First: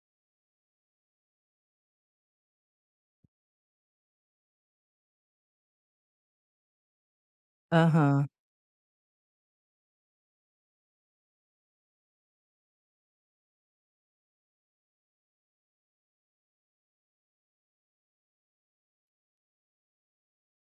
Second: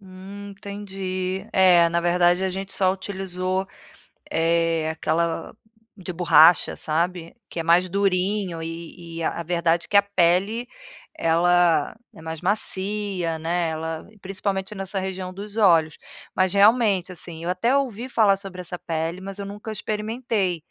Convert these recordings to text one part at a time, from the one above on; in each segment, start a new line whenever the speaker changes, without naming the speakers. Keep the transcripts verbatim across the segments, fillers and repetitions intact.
Hum, entendi. É, na verdade a gente só utilizou, eh, aquela de borracha, sabe. Que é mais
Aham.
durinho e e a a verdade que a pele ela é mais macia, né, ela principalmente nessa região dos olhos. Mas, realmente, assim, eu até ouvi falar sobre essa pele mas eu nunca experimentei,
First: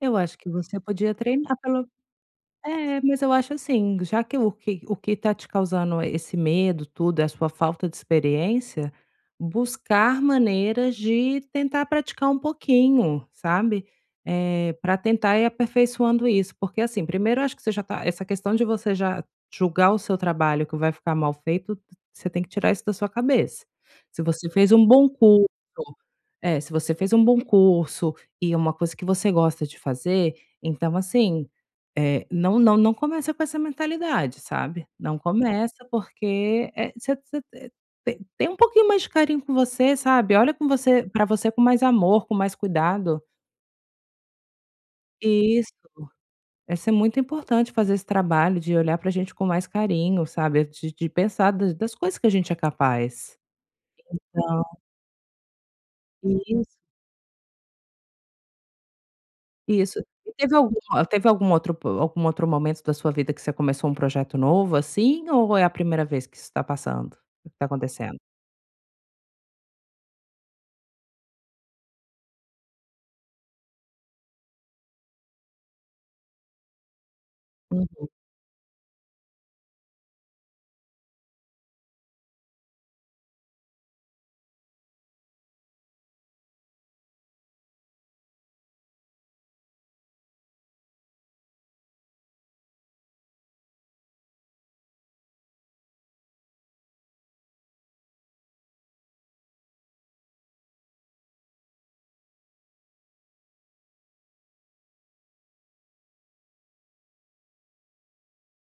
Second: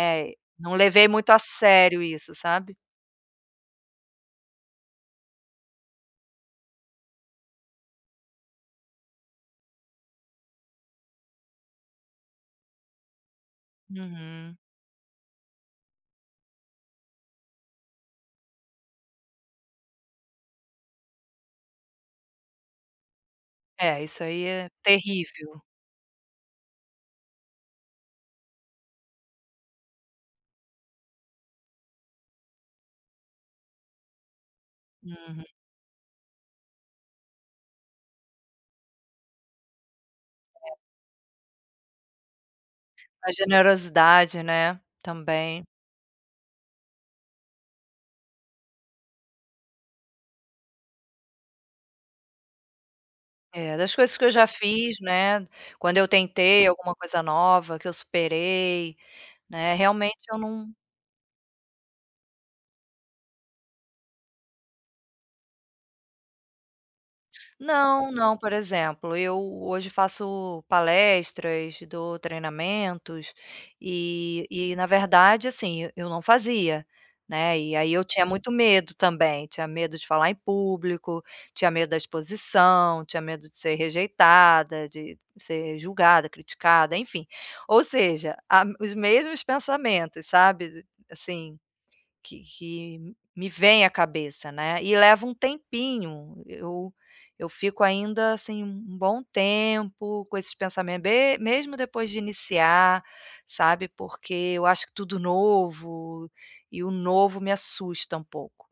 Eu acho que
Não
você
levei
podia
muito a
treinar pelo
sério isso, sabe.
é, mas eu acho, assim, já que o que o que tá te causando esse medo, tudo, é a sua falta de experiência, buscar maneiras de tentar praticar um pouquinho, sabe.
Uhum.
Eh, pra tentar ir aperfeiçoando isso. Porque, assim, primeiro eu acho que você já tá essa questão de você já julgar o seu trabalho que vai ficar mal feito, você tem que tirar isso da sua cabeça.
É,
Se
isso aí
você
é
fez um bom curso
terrível.
é, se você fez um bom curso e uma coisa que você gosta de fazer, então, assim, eh, não não não começa com essa mentalidade, sabe. Não
Uhum.
começa, porque, eh, você você, eh, te tem um pouquinho mais de carinho com você, sabe. Olha com
É.
você pra você com mais amor, com mais cuidado.
A generosidade, né, também.
Isso. Essa é muito importante, fazer esse trabalho de olhar pra gente com mais carinho, sabe, de de pensar das das coisas que a gente é capaz.
É. Das coisas que eu já
Então
fiz, né, quando eu
Isso.
tentei alguma coisa nova, que eu superei, né,
Isso.
realmente eu
Teve
não
alguma teve algum outro po algum outro momento da sua vida que você começou um projeto novo, assim, ou é a primeira vez que isso tá passando? O que que tá
Não,
acontecendo?
não. Por exemplo, eu hoje faço palestras, dou treinamentos e e na verdade, assim, e eu não fazia, né, e aí eu
Uhum.
tinha muito medo também. Tinha medo de falar em público, tinha medo da exposição, tinha medo de ser rejeitada, de ser julgada, criticada, enfim. Ou seja, a os mesmos pensamentos, sabe, assim, que que me vêm à cabeça né. E leva um tempinho eu eu fico ainda, assim, um bom tempo com esses pensamento be mesmo depois de iniciar, sabe, porque eu acho tudo novo e o novo me assusta um pouco.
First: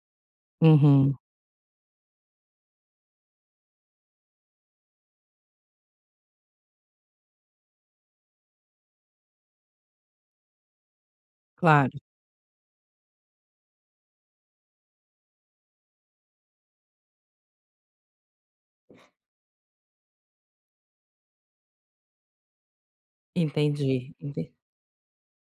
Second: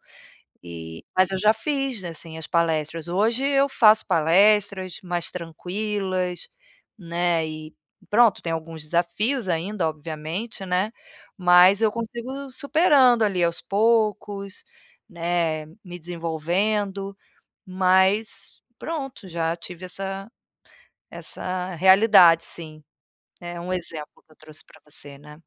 E
Uhum.
mas eu já fiz, assim, as palestras. Hoje eu faço palestras mais tranquilas, né, e pronto. Tem alguns desafios ainda, obviamente, né, mas eu
Claro.
consigo superando ali aos poucos, né, me desenvolvendo, mas, pronto. Já tive essa essa realidade, sim. É um
Entendi,
exemplo que eu
ente
trouxe pra você, né.